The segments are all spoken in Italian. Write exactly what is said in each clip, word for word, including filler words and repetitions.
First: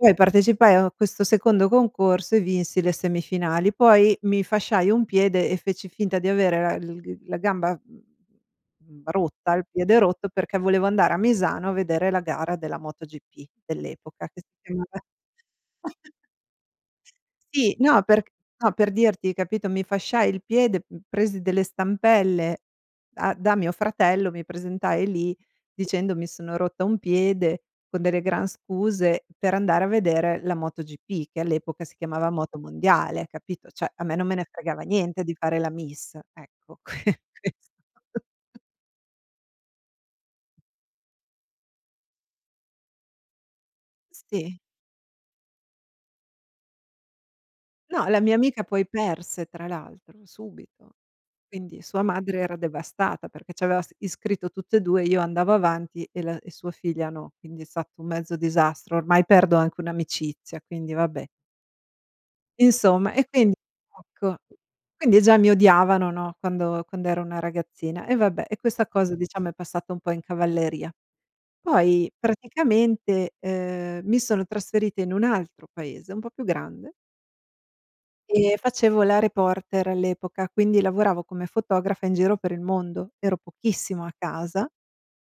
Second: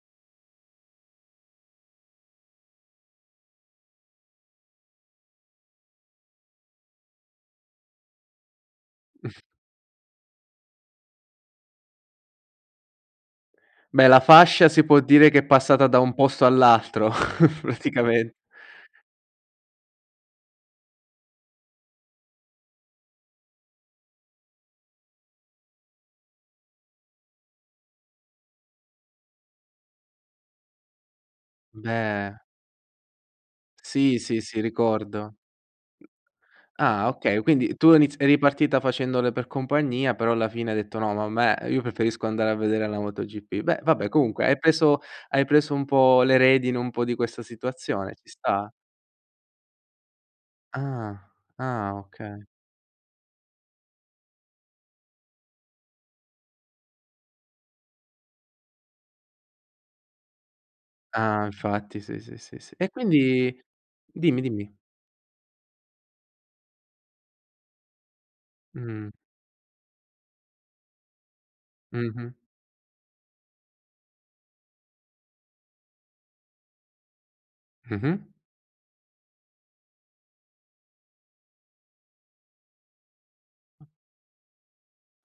Poi partecipai a questo secondo concorso e vinsi le semifinali, poi mi fasciai un piede e feci finta di avere la l gr la gamba, mhmm, rotta, il piede rotto, perché volevo andare a Misano a vedere la gara della MotoGP Beh, la dell'epoca, che si fascia si chiamava può dire che è passata da un posto all'altro, sì, no, perch praticamen no, per dirti, capito, mi fasciai il piede, p presi delle stampelle da da mio fratello, mi presentai lì dicendo: "Mi sono rotta un piede", con delle gran scuse per andare a vedere la MotoGP, che all'epoca si chiamava Beh. Motomondiale, capito, ceh, a me Sì, non me sì, ne sì, fregava niente di ricordo. fare la miss, ecco, Ah, que okay, questo. quindi tu hai iniz eri ripartita facendole per compagnia, però alla fine hai detto: "No, ma a me io preferisco andare a vedere la MotoGP." Beh vabbè, comunque hai Sì. preso hai preso un po' le redini un po' di questa No, situazione, la ci mia amica sta. poi perse tra l'altro, subito. Ah, Quindi ah. sua madre Okay. era devastata perché ci aveva s iscritto a tutte e due, io andavo avanti e l e sua figlia no, quindi è stato un mezzo disastro, ormai perdo anche un'amicizia, quindi vabbè. Ah, infatti, si, sì, sì, sì. E Insomma, e quindi quindi ecco, dimmi, dimmi. quindi già mi odiavano, no, quando quando ero una ragazzina e vabbè, e questa Mh. cosa diciamo è passata un po' in cavalleria. Poi Mh-mh. praticamente, ehm, mi sono trasferita in un altro paese un po' più grande Mh-mh. e facevo la reporter all'epoca, quindi lavoravo come fotografa in giro per il mondo. Ero pochissimo a casa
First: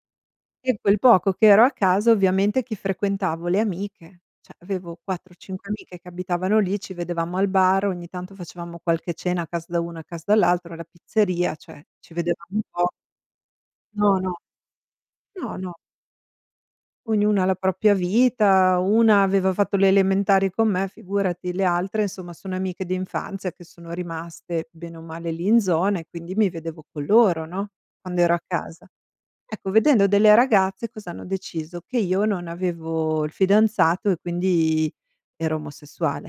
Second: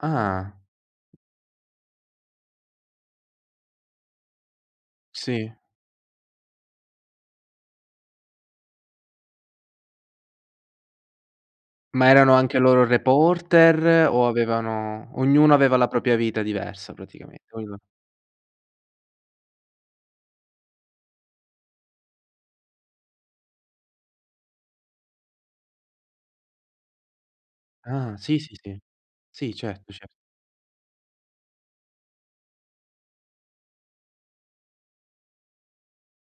Ah. e quel poco che ero a casa ovviamente chi frequentavo? Le amiche. ceh, avevo quattro Sì. cinque amiche che abitavano lì, ci vedevamo al bar, ogni tanto facevamo qualche cena a casa da una, a casa dall'altra, alla pizzeria, cioè Ma ci erano vedevamo anche un loro po' reporter No, o no. avevano ognuno No, no. aveva la propria vita diversa, Ognuna praticamente. ha la Ognuno propria vita, una aveva fatto le elementari con me, figurati, le altre somma sono amiche d'infanzia che sono rimaste bene o male lì in zona e quindi mi vedevo con loro, no, Ah, quando ero sì, a sì, sì. casa. Sì, Ecco, certo, vedendo cer delle ragazze cosa hanno deciso? Che io non avevo il fidanzato e quindi ero omosessuale.